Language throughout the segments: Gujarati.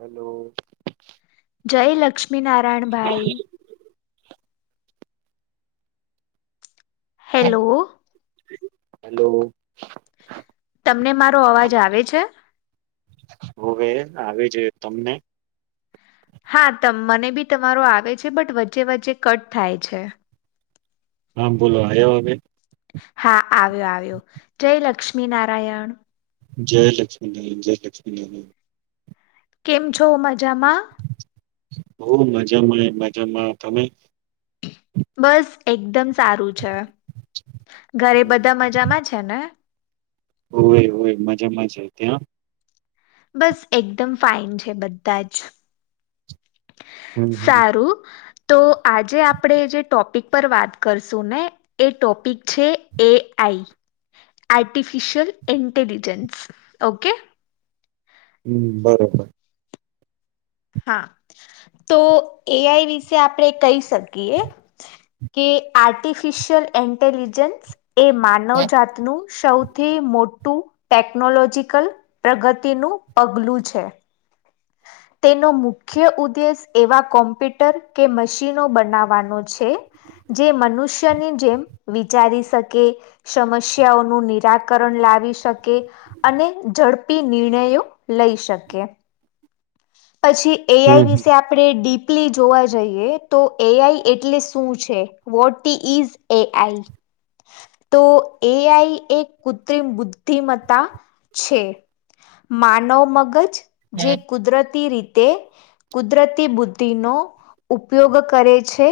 હેલો જય લક્ષ્મી નારાયણભાઈ હેલો હલોો તમને મારો અવાજ આવે છે હવે આવી જોું તમને હા મને બી તમારો આવે છે બટ વચ્ચે વચ્ચે કટ થાય છે હામ બોલો આવ્યો હવે હા આવ્યો આવ્યો જય લક્ષ્મી નારાયણ જય લક્ષ્મી ના જય લક્ષ્મી ના કેમ છો મજામાં બ મજામાં મજામાં તમે બસ એકદમ સારું છે ઘરે બધા મજામાં છે ને હોય હોય મજામાંજ ત્યાં બસ એકદમ ફાઇન છે બધા જ હમ હમ સારું તો આજે આપણે જે ટોપિક પર વાત કરશું ને એ ટોપિક છે એ આઈ આર્ટિફિશિયલ ઇન્ટેલિજન્સ ઓકે હમ બરોબર હા તો એઆઈ વિશે આપણે કહી શકીએ કે આર્ટિફિશિયલ ઇન્ટેલિજન્સ એ માનવ જાતનુંું સૌથી મોટું મોટું ટેકનોલોજીકલ પ્રગતિનું પગલું છે તેનો મુખ્ય ઉદ્દેશ એવા કોમ્પ્યુટર કે મશીનો બનાવવાનો છે જે મનુષ્યની જેમ વિચારી શકે સમસ્યાઓનું નિરાકરણ લાવી શકે અને ઝડપી નિર્ણયો લઈ શકે પછી એઆઈ હમ વિશે આપણે ડી જોવા જઈએ તો એઆઈ એટલે શું છે વોટ ઇઝ એઆઈ તો એઆઈ એક કૃત્રિમ બુદ્ધિમત્તા છે માનવ મગજ જે હમ કુદરતી રીતે કુદરતી બુદ્ધિનોો ઉપયોગ કરે છે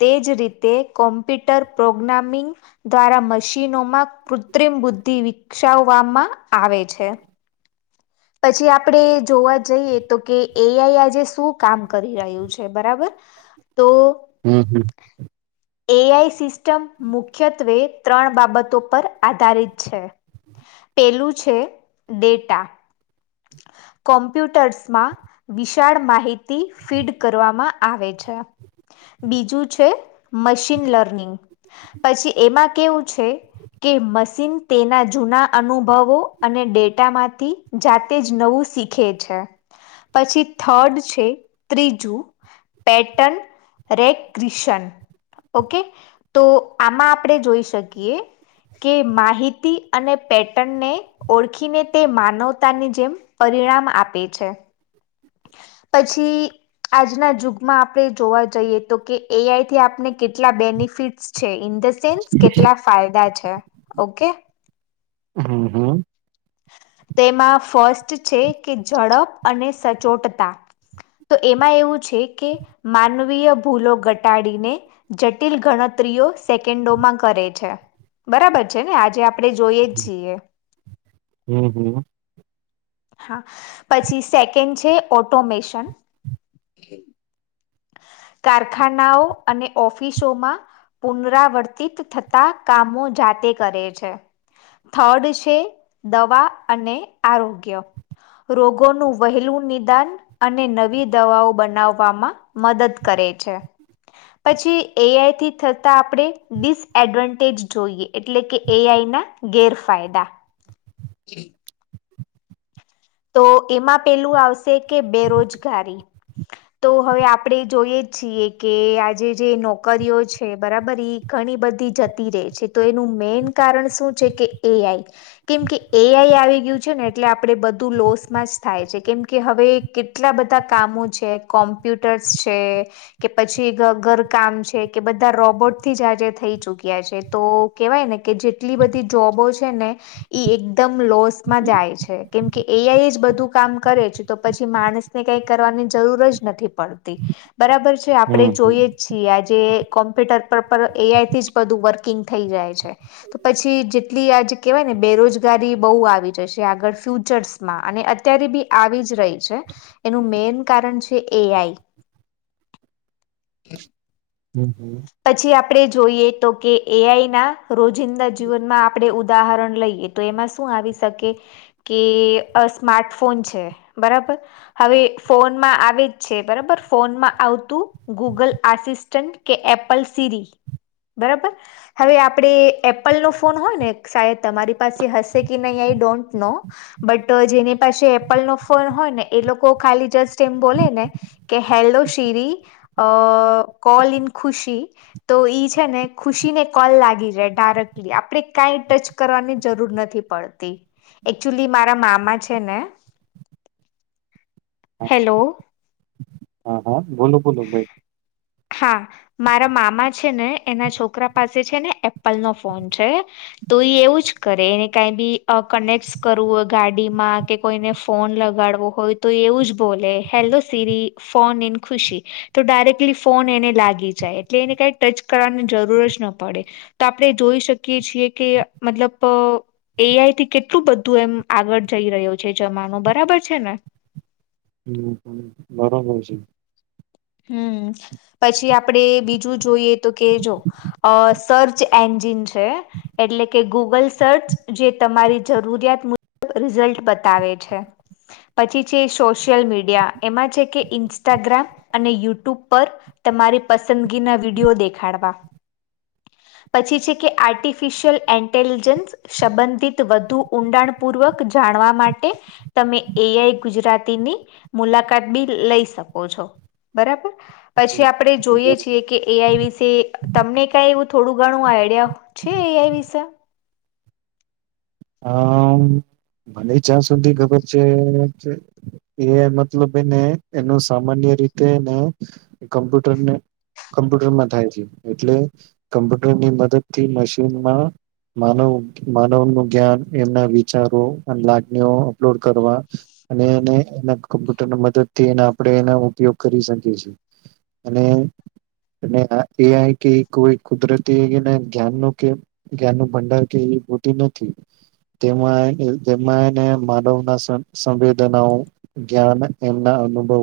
તેજ રીતે કોમ્પ્યુટર પ્રોગ્રામિંગ દ્વારા મશીનોમાં કૃત્રિમ બુદ્ધિ વિકસાવવામાં આવે છે પછી આપણે જોવા જઈએ તો કે એઆઈ આજે શું કામ કરી રહ્યું છે બરાબર તો હમ હમ એઆઈ સિસ્ટમ મુખ્યત્વે ત્રણ બાબતો પર આધારિત છે પેલું છે ડેટા કોમ્પ્યુટર્સમાં વિશાળ માહિતી ફીડ કરવામાં આવે છે બીજું છે મશીન લર્નિંગ પછી એમાં કેવું છે કે મશીન તેના જૂના અનુભવો અને ડેટામાંથી જાતે વું શીખે છે પછી થર્ડ છે ત્રીજું પેટન રે ક્રિશન ઓકે તો આમાં આપણે જોઈ શકીએ કે માહિતી અને પેટનને ઓળખીને તે માનવતાની જેમ પરિણામ આપે છે પછી આજના જુગમાં આપણે જોવા જઈએ તો કે એઆઈથી આપણે કેટલા બેનિફિટ્સ છે ઇન્ડ સેન્સ કેટલા ફાયદા છે ઓકે હમ હમ તેમાં ફર્સ્ટ છે કે ઝડપ અને સ ચોટતા તો એમાં એવું છે કે માનવીય ભૂલો ઘટાડીને જટિલ ગણતરીઓ સેકન્ડોમાં કરે છે બરાબર છે ને આજે આપણે જોઈએ છીએ હમ હમ હા પછી સેકન્ડ છે ઓટોમેશન કારખાનાઓ અને ઓફિસોમાં પુનરાવર્તિત થતા કામો જાતે કરે છે થર્ડ છે દવા અને આરોગ્ય રોગોનું વહેલું નિદાન અને નવી દવાઓ બનાવવામાં મદદ કરે છે પછી એઆઈથી થતા આપણે ડિસએડવાન્ટેજ જોઈએ એટલે કે એઆઈ ના ગેરફાયદા [inaudible] તો એમાં પેલું આવશે કે બેરોજગારી તો હવે આપણે જોઈએ છીએ કે આજે જે નોકરીઓ છે બરાબર એ ઘણી બધી જતી રહે છે તો એનું મેન કારણ શું છે કે એઆઈ કેમ કે એઆઈ આવી ગયું છે ને એટલે આપણે બ ધુ લોસમાં જ થાય છે કેમ કે હવે કેટલા બધા કામો છે કોમ્પ્યુટર્સ છે કે પછી ઘરકામ છે કે બધા રોબોટથી જ આજે થઈ ચુક્યા છે તો કેહેવાય ને કે જેટલી બધી જોબો છે ને ઈ એકદમ લોસમાં જાય છે કેમ કે એઆઈ જ બધું કામ કરે છે તો પછી માણસને કઈ કરવાની જરૂર જ નથી પડતી બરાબર છે. આપણે હમ જોઈએ છીએ આજે જે કોમ્પ્યુટર પર પણ એઆઈથી જ બધું વર્કિંગ થઈ જાય છે તો પછી જેટલી આજ કહેવાય ને બેરોજગારી બહુ આવી જાય છે આગળ ફ્યુ ર્ચસમાં અને અત્યારે બી આવી જ રહી છે એનું મેન કારણ છે એઆઈ હમ હમ પછી આપણે જોઈએ તો કે એઆઈ ના રોજિંદા જીવનમાં આપણે ઉદાહરણ લઈએ તો એમાં શું આવી શકે કે સ્માર્ટફોન છે બરાબર હવે ફોનમાં આવે જ છે બરાબર ફોનમાં આવતું ગૂગલ આસિસ્ટન્ટ કે એપ એપલ સીરી બરાબર હવે આપણે એપલનો ફોન હોય ને સાહે તમારી પાસે હશે કે નહીં આઈ ડોન્ટ નો બટ જેની પાસે એપલનો ફોન હોય ને એ લોકો ખાલી જસ્ટ એમ બોલે ને કે hello Siri call in Khushi તો ઈ છે ને ખુશી ને કોલ લાગી જાય ડાયરેક્ટલી આપણે કાઈ ટચ કરવાની જરૂર નથી પડતી એકચુલી મારા મામા છે ને હેલો હા હા બોલો બોલો બેન હા મારા મામા છે ને એના છોકરા પાસે છે ને એપલનો ફોન છે તો એ એવું જ કરે એને કાંઈ બી કનેક્ટ કરવું હોય ગાડીમાં કે કોઈને ફોન લગાડવો હોય તો એવું જ બોલે hello Siri phone in Khushi તો ડાયરેક્ટલી ફોન એને લાગી જાય એટલે એને કંઈ ટચ કરવાની જરૂર જ ન પડે તો આપણે જોઈ શકીએ છીએ કે મતલબ એઆઈથી કેટલું બધું એમ આગળ જઈ રહ્યો છે જમાનો બરાબર છે ને હમ હમ, [inaudible] હમ પછી આપડે બીજું જોઈએ તો કે જો અ સર્ચ એન્જિન છે એટલે કે ગૂગલ સર્ચ જે તમારી જરૂરિયાત મુજબ રિઝલ્ટ બતાવે છે પછી છે સોશિયલ મીડિયા એમાં છે કે ઇન્સ્ટાગ્રામ અને યુટ્યુબ પર તમારી પસંદગીના વિડીયો દેખાડવા પછી છે કે આર્ટિફિશિયલ ઇન્ટેલિજન્સ સંબંધિત વધુ ઊંડાણ પૂર્વક જાણવા માટે તમે એઆઈ ગુજરાતીની મુલાકાત બી લઈ શકો છો. બરાબર પછી આપણે જોઈએ છીએ કે એઆઈ વિશે તમને કઈ એવું થોડું ઘણું આઈડિયા છે એઆઈ વિશે અમ મને જ્યાં સુધી ખબર છે એ મતલબ એને એનો સામાન્ય રીતેને કમ્પ્યુટરને કમ્પ્યુટરમાં થાય છે એટલે કમ્પ્યુટરની મદદથી મશીનમાં માનવ માનવનું જ્ઞાન એમના વિચારો લાગણીઓ અપલોડ કરવા અને એને એના કમ્પ્યુટરની મદદથી એને આપણે એનો ઉપયોગ કરી શકીએ અને એ આઈ કે કોઈ કુદરતી એ જ્ઞાનનું કે જ્ઞાનનુ ભંડાર કે એ બધ નથી તેમાં જેમાં એને માનવના સંવેદનાઓ જ્ઞાન એમના અનુભવો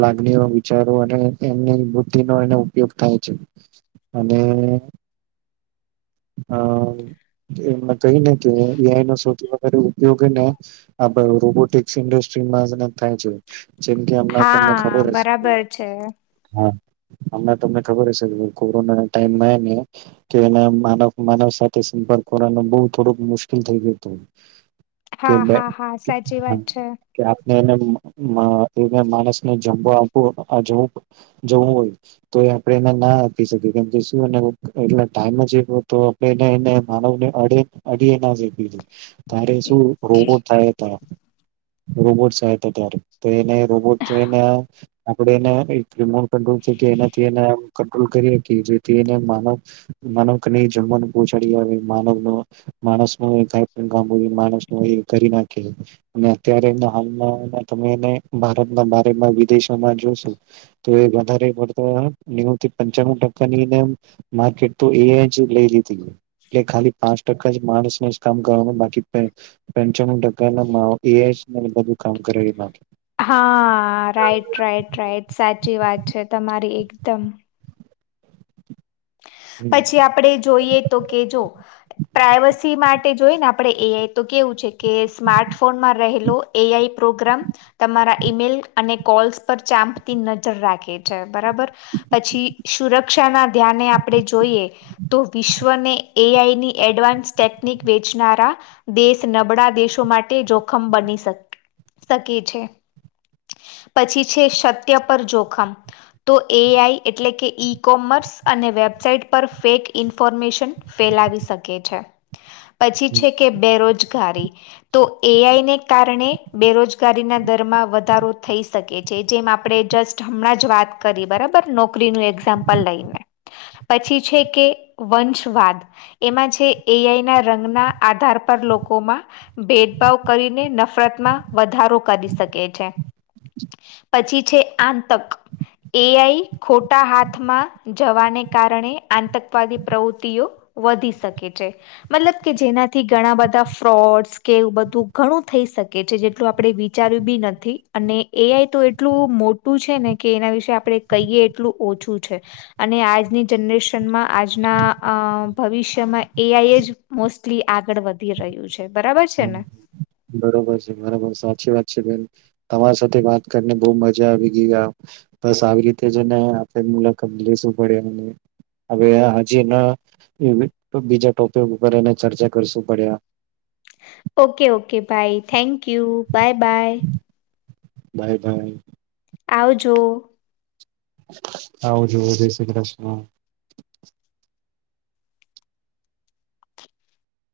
લાગણીઓ વિચારો અને એમની બુદ્ધિનો એનો ઉપયોગ થાય છે અને અ એમને કહી ને કે એઆઈ નો સૌથી વધારે ઉપયોગને આ રોબોટિકસ ઇન્ડસ્ટ્રીમાં થાય છે. જેમ કે હમના તમને હા ખબર હશે બરાબર છે હા હમને તમને ખબર હશે કોરોના ટાઈમાં હેને કે માનવ સાથે સંપર્ક કરવાનું બહ થોડુંક મુશ્કેલ થઈ ગયું હતું. કે હા હા હા સાચી વાત છે. ને એને માણસને જમવા આપવો જવું હોય તો એ આપે એને ના આપી શકીએ કેમ કે શું એટલે ટાઈમ જ તો આપે એને એને માનવને અડી અડીએ ના શકીએ કીધું તારે શું રોબોટ થાય ત રોબોટ આવે ત્યારે તો એને રોબોટને આપણેે એને રીમોટ છે કે એનાથી એને કંટ્રોલ કરી શકી જેથી એને માનવ માનવ જહચાડી આવે માનવનો માણસનો કાઈપણ કામ માણસનો એ કરી નાખે ને અત્યારે હાલમાં તમે ભારતના વિદેશોમાં જોશો તો એ વધારે પડતો નેવું થી પંચું ટકાની માર્કેટ તો એ જુ લય લીધું એટલે ખાલી પાંચ ટ માણસ કામ કરવાનું બાકી પચ ટકા કામ કરે બા હા રાઈટ રાઈટ રાઈટ સાચી વાત છે તમારી એકદમ. હમ પછી આપડે જોઈએ તો કે જો પ્રાઈવસી માટે જોઈને આપડે એઆઈ તો કેવું છે કે સ્માર્ટફોનમાં રહેલો એઆઈ પ્રોગ્રામ તમારા ઈમેઈલ અને કોલ્સ પર ચાંપતી નજર રાખે છે, બરાબર? પછી સુરક્ષાના ધ્યાને આપણે જોઈએ તો વિશ્વને એઆઈની એડવાન્સ ટેકનિક વેચનારા દેશ નબળા દેશો માટે જોખમ બની શ શકે છે. પછી છે સત્ય પર જોખમ. તો એઆઈ એટલે કે ઈ કોમર્સ અને વેબસાઇટ પર ફેક ઇન્ફોર્મેશન ફેલાવી શકે છે. પછી છે કે બેરોજગારી. તો એઆઈને કારણે બેરોજગારીના દરમાં વધારો થઈ શકે છે. જેમ આપણે જસ્ટ હમણાં જ વાત કરી બરાબર? નોકરીનું એક્ઝામ્પલ લઈને. પછી છે કે વંશવાદ. એમાં છે એઆઈ ના રંગના આધાર પર લોકોમાં ભેદભાવ કરીને નફરતમાં વધારો કરી શકે છે. પછી છે આંતક, એઆઈ ખોટા હાથમાં જવાને કારણે આતંકવાદી પ્રવૃતિઓ વધી શકે છે. મતલબ કે જેનાથી ઘણા બધા ફ્રોડસ કે એવું બધું ઘણું થઈ શકે છે. જેટલું આપણે વિચાર્યું બી નથી. અને એઆઈ તો એટલું મોટું છે ને કે એના વિશે આપણે કહીએ એટલું ઓછું છે. અને આજની જનરેશનમાં આજના અ ભવિષ્યમાં એઆઈ જ મોસ્ટલી આગળ વધી રહ્યું છે. બરાબર છે હમ ને? બરોબર છે બરોબર સાચી વાત છે. બેન તમારી સાથે વાત કરીને બહ મજા આવી. ગ બસ આવી રીતે જને આપ મુલાકાત લું પડ હ હજી બીજા ટોપિક ઉપર એ ચર્ચા કરશું પડ ઓકે ઓકે ભાઈ thank you bye bye. Bye bye. આવજો. આવજો જય શ્રી કૃષ્ણ.